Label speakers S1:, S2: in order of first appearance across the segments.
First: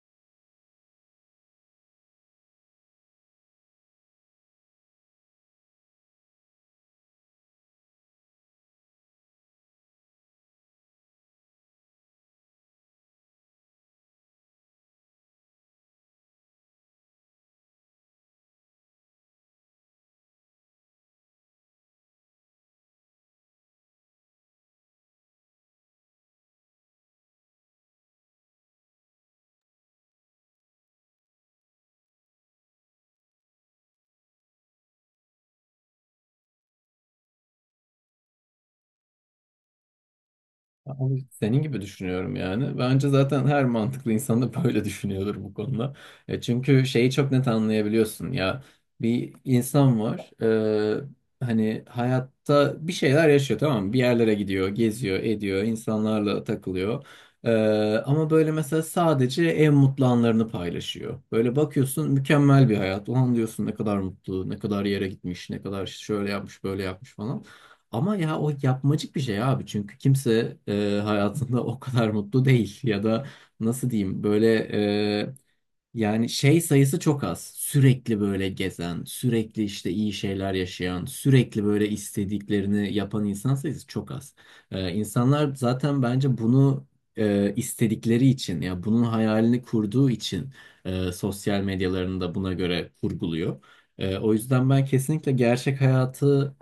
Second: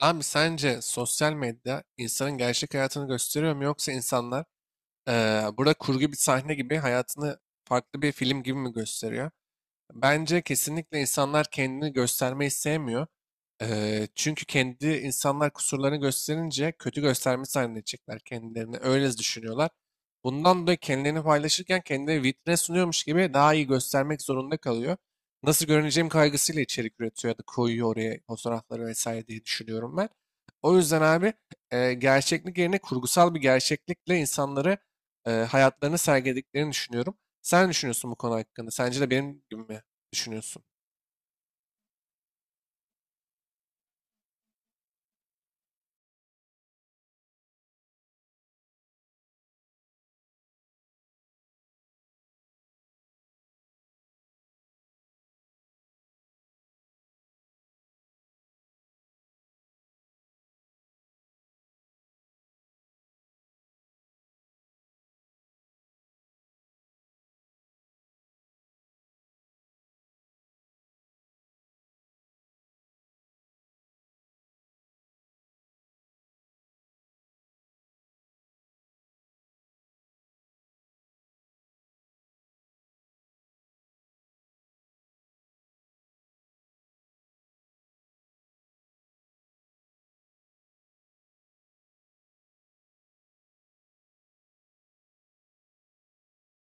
S1: Abi sence sosyal medya insanın gerçek hayatını gösteriyor mu yoksa insanlar burada kurgu bir sahne gibi hayatını farklı bir film gibi mi gösteriyor? Bence kesinlikle insanlar kendini göstermeyi sevmiyor. Çünkü kendi insanlar kusurlarını gösterince kötü göstermiş zannedecekler kendilerini. Öyle düşünüyorlar. Bundan dolayı kendilerini paylaşırken kendini vitrine sunuyormuş gibi daha iyi göstermek zorunda kalıyor. Nasıl görüneceğim kaygısıyla içerik üretiyor ya da koyuyor oraya fotoğrafları vesaire diye düşünüyorum ben. O yüzden abi gerçeklik yerine kurgusal bir gerçeklikle insanları hayatlarını sergilediklerini düşünüyorum. Sen ne düşünüyorsun bu konu hakkında? Sence de benim gibi mi düşünüyorsun?
S2: Abi senin gibi düşünüyorum yani. Bence zaten her mantıklı insan da böyle düşünüyordur bu konuda. Çünkü şeyi çok net anlayabiliyorsun ya. Bir insan var. e, Hani hayatta bir şeyler yaşıyor, tamam mı? Bir yerlere gidiyor, geziyor, ediyor, insanlarla takılıyor. E, Ama böyle mesela sadece en mutlu anlarını paylaşıyor. Böyle bakıyorsun, mükemmel bir hayat. Ulan diyorsun ne kadar mutlu, ne kadar yere gitmiş, ne kadar şöyle yapmış, böyle yapmış falan. Ama ya o yapmacık bir şey abi, çünkü kimse hayatında o kadar mutlu değil, ya da nasıl diyeyim, böyle yani şey sayısı çok az. Sürekli böyle gezen, sürekli işte iyi şeyler yaşayan, sürekli böyle istediklerini yapan insan sayısı çok az. İnsanlar zaten bence bunu istedikleri için, ya bunun hayalini kurduğu için sosyal medyalarını da buna göre kurguluyor. O yüzden ben kesinlikle gerçek hayatı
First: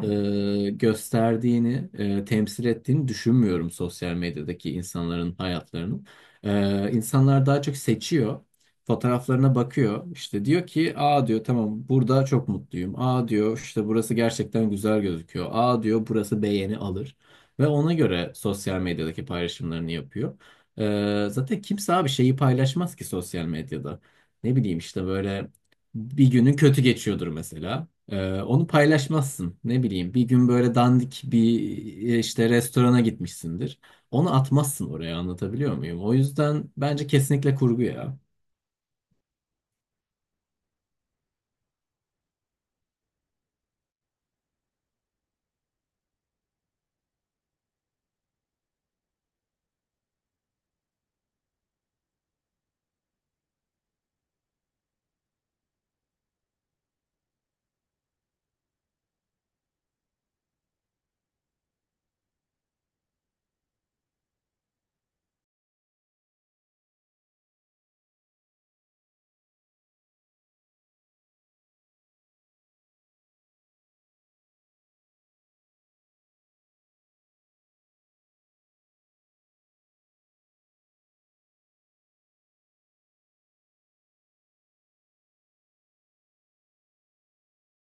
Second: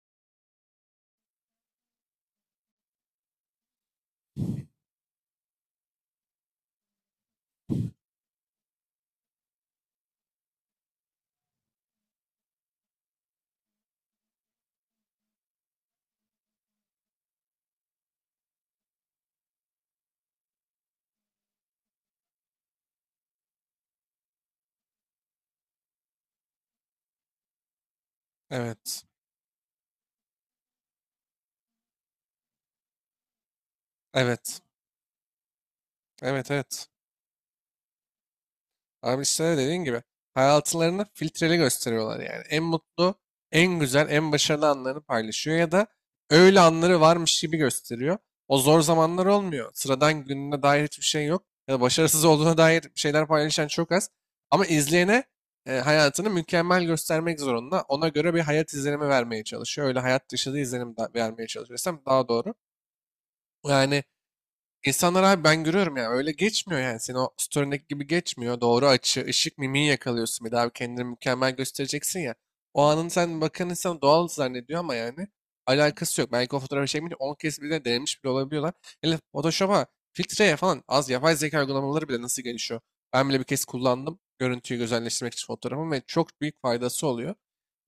S2: gösterdiğini, temsil ettiğini düşünmüyorum sosyal medyadaki insanların hayatlarının. İnsanlar daha çok seçiyor, fotoğraflarına bakıyor. İşte diyor ki, aa diyor tamam, burada çok mutluyum. Aa diyor işte, burası gerçekten güzel gözüküyor. Aa diyor, burası beğeni alır. Ve ona göre sosyal medyadaki paylaşımlarını yapıyor. Zaten kimse abi şeyi paylaşmaz ki sosyal medyada. Ne bileyim işte böyle bir günün kötü geçiyordur mesela. Onu
S1: Evet.
S2: paylaşmazsın. Ne bileyim bir gün böyle dandik bir işte restorana gitmişsindir. Onu
S1: Evet.
S2: atmazsın oraya, anlatabiliyor muyum? O
S1: Evet,
S2: yüzden
S1: evet.
S2: bence kesinlikle kurgu ya.
S1: Abi işte dediğin gibi hayatlarını filtreli gösteriyorlar yani. En mutlu, en güzel, en başarılı anlarını paylaşıyor ya da öyle anları varmış gibi gösteriyor. O zor zamanlar olmuyor. Sıradan gününe dair hiçbir şey yok. Ya da başarısız olduğuna dair şeyler paylaşan çok az. Ama izleyene hayatını mükemmel göstermek zorunda. Ona göre bir hayat izlenimi vermeye çalışıyor. Öyle hayat dışı da vermeye çalışıyor desem daha doğru. Yani İnsanlar abi ben görüyorum ya öyle geçmiyor yani. Senin o story'ndeki gibi geçmiyor. Doğru açı, ışık, mimiği yakalıyorsun. Bir daha kendini mükemmel göstereceksin ya. O anın sen bakan insan doğal zannediyor ama yani alakası yok. Belki o fotoğrafı çekmeyince 10 kez bile denemiş bile olabiliyorlar. Hele Photoshop'a, filtreye falan az yapay zeka uygulamaları bile nasıl gelişiyor. Ben bile bir kez kullandım görüntüyü güzelleştirmek için fotoğrafımı ve çok büyük faydası oluyor.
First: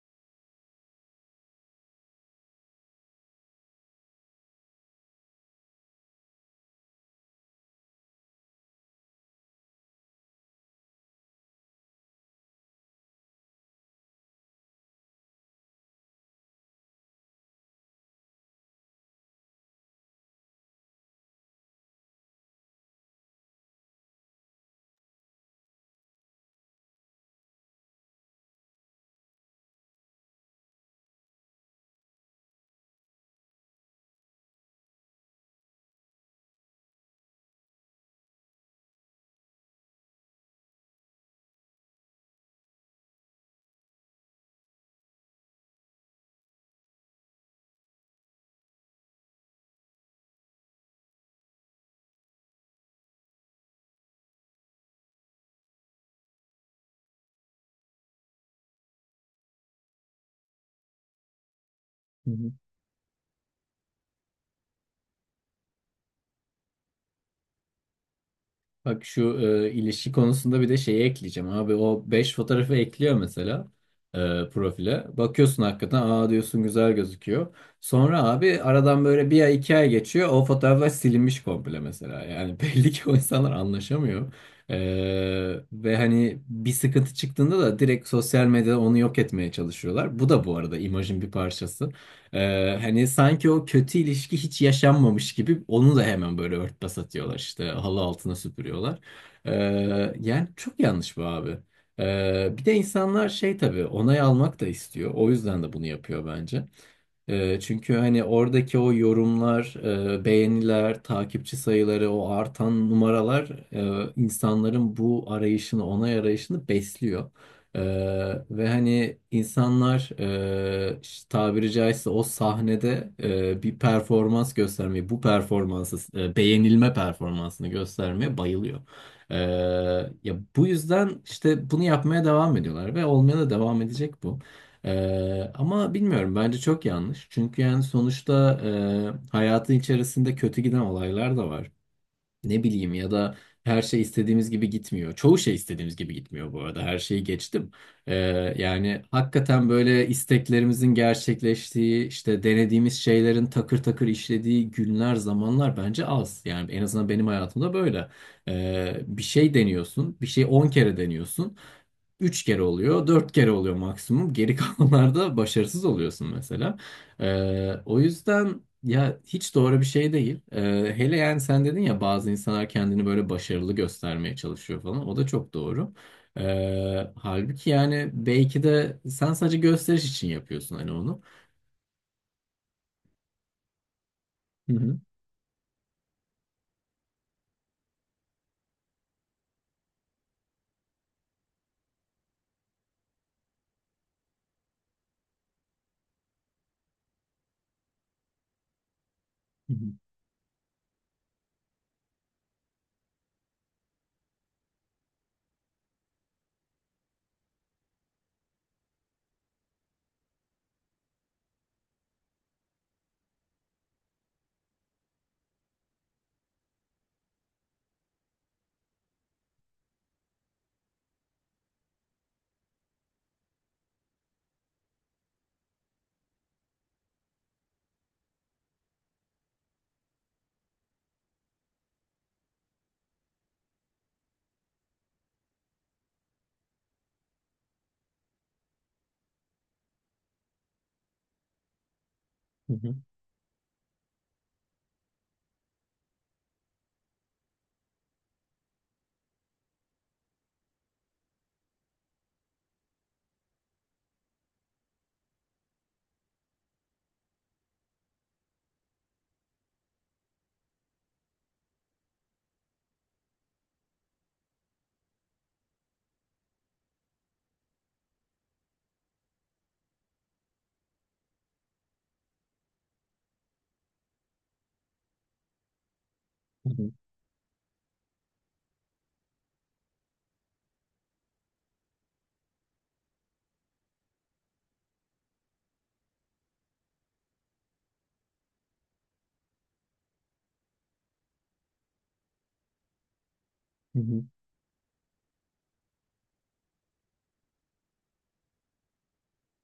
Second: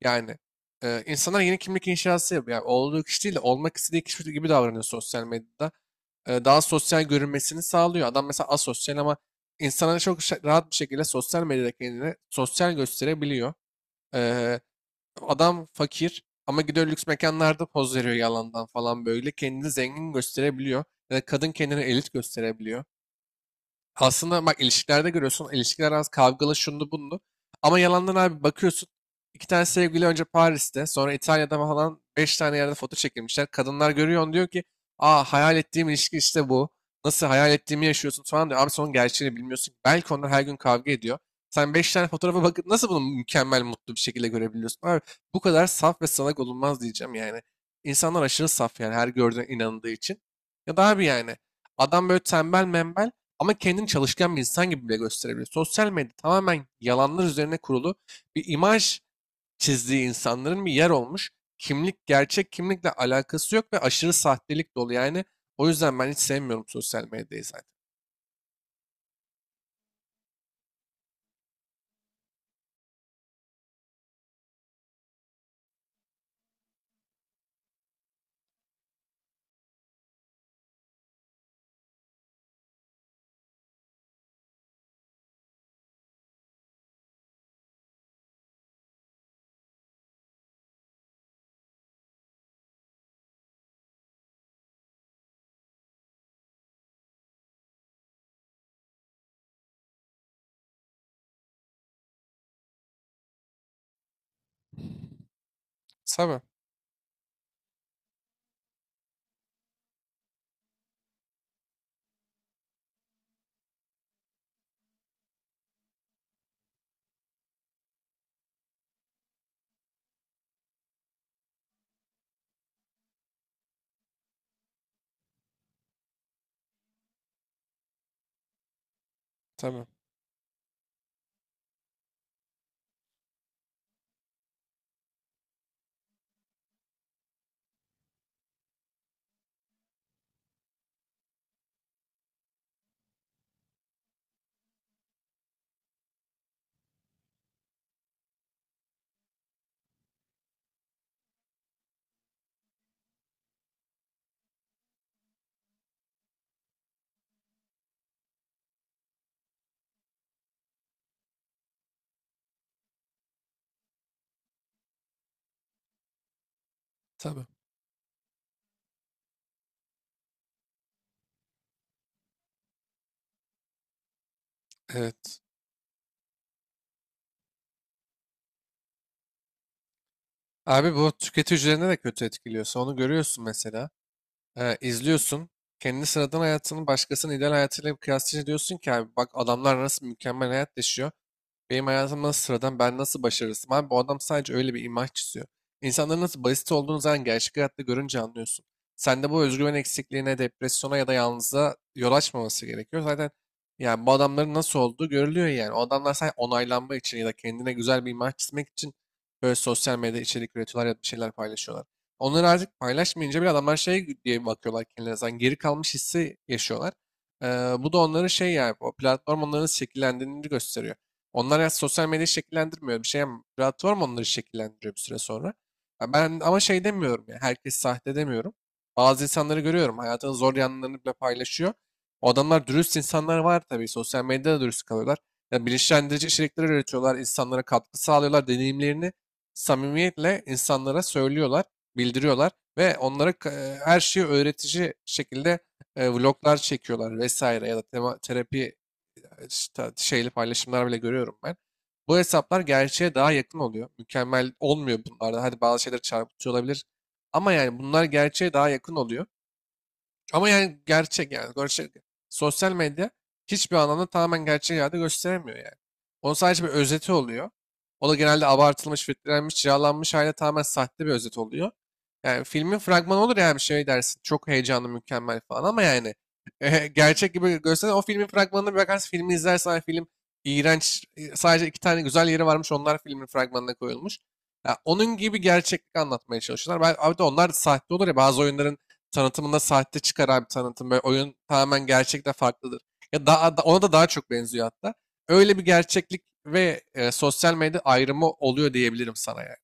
S1: Yani insanlar yeni kimlik inşası yapıyor. Yani olduğu kişi değil de olmak istediği kişi gibi davranıyor sosyal medyada, daha sosyal görünmesini sağlıyor. Adam mesela asosyal ama insana çok rahat bir şekilde sosyal medyada kendini sosyal gösterebiliyor. Eee, Adam fakir ama gidiyor lüks mekanlarda poz veriyor yalandan falan böyle. Kendini zengin gösterebiliyor. Ya da kadın kendini elit gösterebiliyor. Aslında bak ilişkilerde görüyorsun. İlişkiler az kavgalı şunlu bunlu. Ama yalandan abi bakıyorsun. İki tane sevgili önce Paris'te sonra İtalya'da falan beş tane yerde foto çekilmişler. Kadınlar görüyor diyor ki aa hayal ettiğim ilişki işte bu. Nasıl hayal ettiğimi yaşıyorsun falan diyor. Abi sonun gerçeğini bilmiyorsun. Belki onlar her gün kavga ediyor. Sen beş tane fotoğrafa bakıp nasıl bunu mükemmel mutlu bir şekilde görebiliyorsun? Abi bu kadar saf ve salak olunmaz diyeceğim yani. İnsanlar aşırı saf yani her gördüğüne inandığı için. Ya da abi yani adam böyle tembel membel ama kendini çalışkan bir insan gibi bile gösterebiliyor. Sosyal medya tamamen yalanlar üzerine kurulu bir imaj çizdiği insanların bir yer olmuş. Kimlik, gerçek kimlikle alakası yok ve aşırı sahtelik dolu. Yani o yüzden ben hiç sevmiyorum sosyal medyayı zaten.
S2: Bak şu ilişki konusunda bir de şeyi ekleyeceğim abi. O 5 fotoğrafı ekliyor mesela e, profile. Bakıyorsun hakikaten, aa diyorsun güzel gözüküyor. Sonra abi aradan böyle bir ay iki ay geçiyor. O fotoğraflar silinmiş komple mesela. Yani belli ki o insanlar anlaşamıyor. E, Ve hani bir sıkıntı çıktığında da direkt sosyal medyada onu yok etmeye çalışıyorlar. Bu da bu arada imajın bir parçası. Hani sanki o kötü ilişki hiç yaşanmamış gibi onu da hemen böyle örtbas atıyorlar, işte halı altına süpürüyorlar. Ee, Yani çok yanlış bu abi. Bir de insanlar şey tabii, onay almak da istiyor. O yüzden de bunu yapıyor
S1: Tabii,
S2: bence. Çünkü hani oradaki o yorumlar, beğeniler, takipçi sayıları, o artan numaralar insanların bu arayışını, onay arayışını besliyor. Ee, Ve hani insanlar işte tabiri caizse o sahnede bir performans göstermeyi, bu performansı, beğenilme performansını göstermeye bayılıyor. Ee,
S1: tabii,
S2: Ya bu yüzden işte bunu yapmaya devam ediyorlar ve olmaya da devam edecek bu. Ama bilmiyorum, bence çok yanlış. Çünkü yani sonuçta hayatın içerisinde kötü giden olaylar da var, ne bileyim, ya da her şey istediğimiz gibi gitmiyor. Çoğu şey istediğimiz gibi gitmiyor bu arada. Her şeyi geçtim. Ee, Yani hakikaten böyle isteklerimizin gerçekleştiği, işte denediğimiz şeylerin takır takır işlediği günler, zamanlar bence az. Yani en azından benim hayatımda böyle. Bir şey deniyorsun, bir şey 10 kere deniyorsun. 3 kere oluyor, 4 kere oluyor maksimum. Geri kalanlarda başarısız oluyorsun mesela.
S1: tabii.
S2: O yüzden ya hiç doğru bir şey değil. Hele yani sen dedin ya, bazı insanlar kendini böyle başarılı göstermeye çalışıyor falan. O da
S1: Evet.
S2: çok doğru. Halbuki yani belki de sen sadece gösteriş için yapıyorsun hani
S1: Abi bu
S2: onu.
S1: tüketici üzerine de kötü etkiliyorsa onu görüyorsun mesela.
S2: Hı hı.
S1: İzliyorsun. Kendi sıradan hayatını başkasının ideal hayatıyla kıyaslayınca diyorsun ki abi bak adamlar nasıl mükemmel hayat yaşıyor. Benim hayatım nasıl sıradan, ben nasıl başarısızım? Abi bu adam sadece öyle bir imaj çiziyor. İnsanların nasıl basit olduğunu zaten gerçek hayatta görünce anlıyorsun. Sende bu
S2: Hı
S1: özgüven
S2: hı.
S1: eksikliğine, depresyona ya da yalnızlığa yol açmaması gerekiyor. Zaten yani bu adamların nasıl olduğu görülüyor yani. O adamlar sadece onaylanma için ya da kendine güzel bir imaj çizmek için böyle sosyal medyada içerik üretiyorlar ya da bir şeyler paylaşıyorlar. Onları artık paylaşmayınca bile adamlar şey diye bakıyorlar kendilerine. Zaten geri kalmış hissi yaşıyorlar. Ee, Bu da onların şey yani o platform onların şekillendiğini gösteriyor. Onlar ya sosyal medyayı şekillendirmiyor. Platform onları şekillendiriyor bir süre sonra. Ya ben ama şey demiyorum ya. Herkes sahte demiyorum. Bazı insanları görüyorum. Hayatının zor yanlarını bile paylaşıyor. O adamlar dürüst insanlar var tabii. Sosyal medyada da dürüst kalıyorlar. Ya bilinçlendirici içerikler üretiyorlar. İnsanlara katkı sağlıyorlar. Deneyimlerini samimiyetle insanlara söylüyorlar. Bildiriyorlar.
S2: Hı hı.
S1: Ve onlara her şeyi öğretici şekilde vloglar çekiyorlar vesaire ya da terapi işte şeyli paylaşımlar bile görüyorum ben. Bu hesaplar gerçeğe daha yakın oluyor. Mükemmel olmuyor bunlarda. Hadi bazı şeyler çarpıtıyor olabilir. Ama yani bunlar gerçeğe daha yakın oluyor. Ama yani gerçek yani. Gerçek. Sosyal medya hiçbir anlamda tamamen gerçek hayatı gösteremiyor yani. Onun sadece bir özeti oluyor. O da genelde abartılmış, filtrelenmiş, cilalanmış haliyle tamamen sahte bir özet oluyor. Yani filmin fragmanı olur ya bir şey dersin. Çok heyecanlı, mükemmel falan ama yani
S2: Hı hı.
S1: gerçek gibi gösteren o filmin fragmanına bir bakarsın. Filmi izlersen hani film iğrenç. Sadece iki tane güzel yeri varmış. Onlar filmin fragmanına koyulmuş. Ya onun gibi gerçeklik anlatmaya çalışıyorlar. Ben, abi de onlar da sahte olur ya bazı oyunların tanıtımında sahte çıkaran bir tanıtım. Böyle oyun tamamen gerçekten farklıdır. Ya ona da
S2: Hı
S1: daha
S2: hı.
S1: çok benziyor hatta. Öyle bir gerçeklik ve sosyal medya ayrımı oluyor diyebilirim sana yani.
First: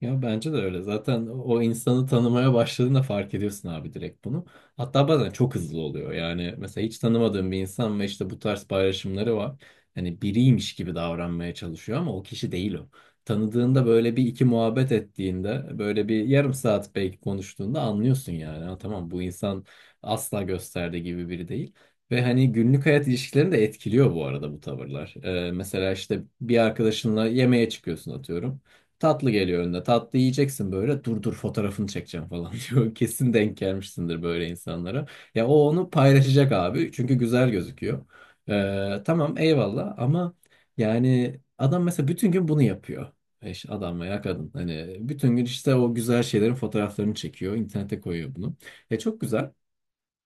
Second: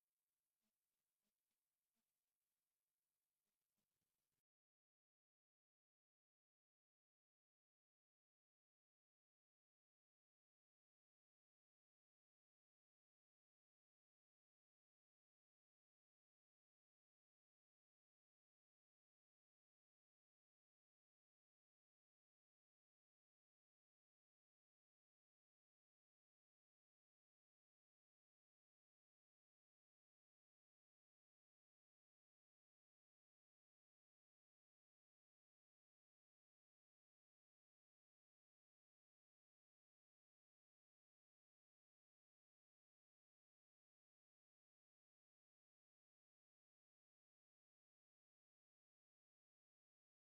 S2: Ya bence de öyle. Zaten o insanı tanımaya başladığında fark ediyorsun abi direkt bunu. Hatta bazen çok hızlı oluyor. Yani mesela hiç tanımadığın bir insan ve işte bu tarz paylaşımları var. Hani biriymiş gibi davranmaya çalışıyor ama o kişi değil o. Tanıdığında böyle bir iki muhabbet ettiğinde, böyle bir yarım saat belki konuştuğunda anlıyorsun yani. Ha, tamam, bu insan asla gösterdiği gibi biri değil. Ve hani günlük hayat ilişkilerini de etkiliyor bu arada bu tavırlar. Mesela işte bir arkadaşınla yemeğe çıkıyorsun atıyorum. Tatlı geliyor önüne. Tatlı yiyeceksin böyle. Dur dur, fotoğrafını çekeceğim falan diyor. Kesin denk gelmişsindir böyle insanlara. Ya o onu paylaşacak abi. Çünkü güzel gözüküyor. Tamam eyvallah ama yani adam mesela bütün gün bunu yapıyor. Eş, adam veya kadın. Hani bütün gün işte o güzel şeylerin fotoğraflarını çekiyor. İnternete koyuyor bunu. E çok güzel.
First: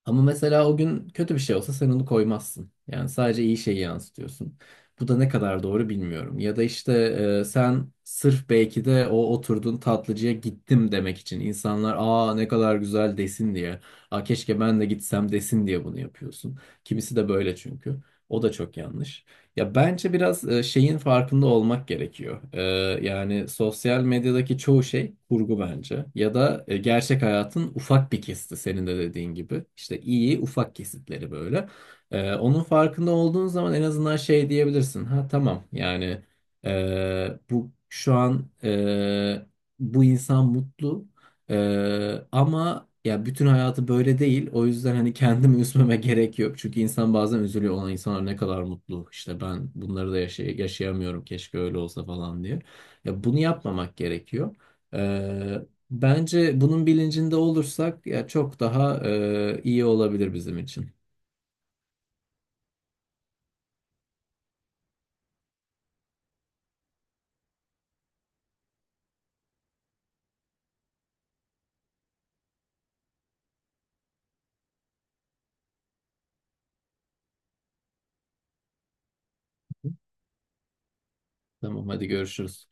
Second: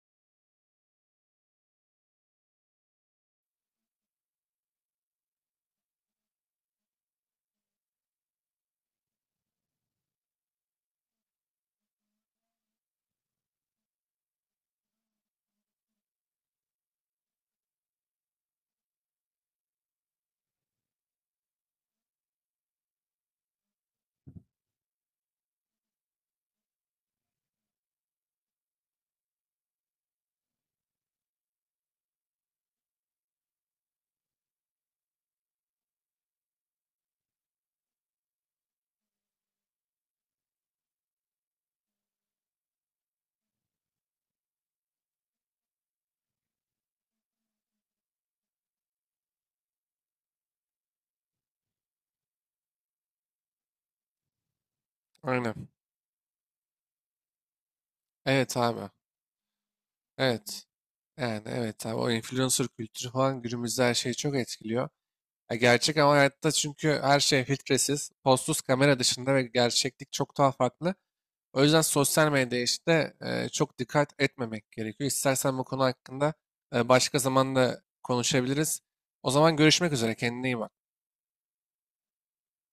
S2: Ama mesela o gün kötü bir şey olsa sen onu koymazsın. Yani sadece iyi şeyi yansıtıyorsun. Bu da ne kadar doğru bilmiyorum. Ya da işte sen sırf belki de o oturduğun tatlıcıya gittim demek için, insanlar aa ne kadar güzel desin diye, aa keşke ben de gitsem desin diye bunu yapıyorsun. Kimisi de böyle çünkü. O da çok yanlış. Ya bence biraz şeyin farkında olmak gerekiyor. Yani sosyal medyadaki çoğu şey kurgu bence. Ya da gerçek hayatın ufak bir kesiti, senin de dediğin gibi. İşte iyi ufak kesitleri böyle. Onun farkında olduğun zaman en azından şey diyebilirsin. Ha tamam yani bu şu an bu insan mutlu. Ama ya bütün hayatı böyle değil. O yüzden hani kendimi üzmeme gerek yok. Çünkü insan bazen üzülüyor. Olan insanlar ne kadar mutlu. İşte ben bunları da yaşayamıyorum. Keşke öyle olsa falan diye. Ya bunu yapmamak gerekiyor. Ee,
S1: Aynen.
S2: Bence bunun bilincinde olursak ya
S1: Evet
S2: çok
S1: abi.
S2: daha iyi olabilir bizim
S1: Evet.
S2: için.
S1: Yani evet abi o influencer kültürü falan günümüzde her şeyi çok etkiliyor. Ya gerçek ama hayatta çünkü her şey filtresiz, postsuz kamera dışında ve gerçeklik çok daha farklı. O yüzden sosyal medyaya işte çok dikkat etmemek gerekiyor. İstersen bu konu hakkında başka zaman da konuşabiliriz. O zaman görüşmek üzere. Kendine iyi bak.
S2: Tamam, hadi görüşürüz.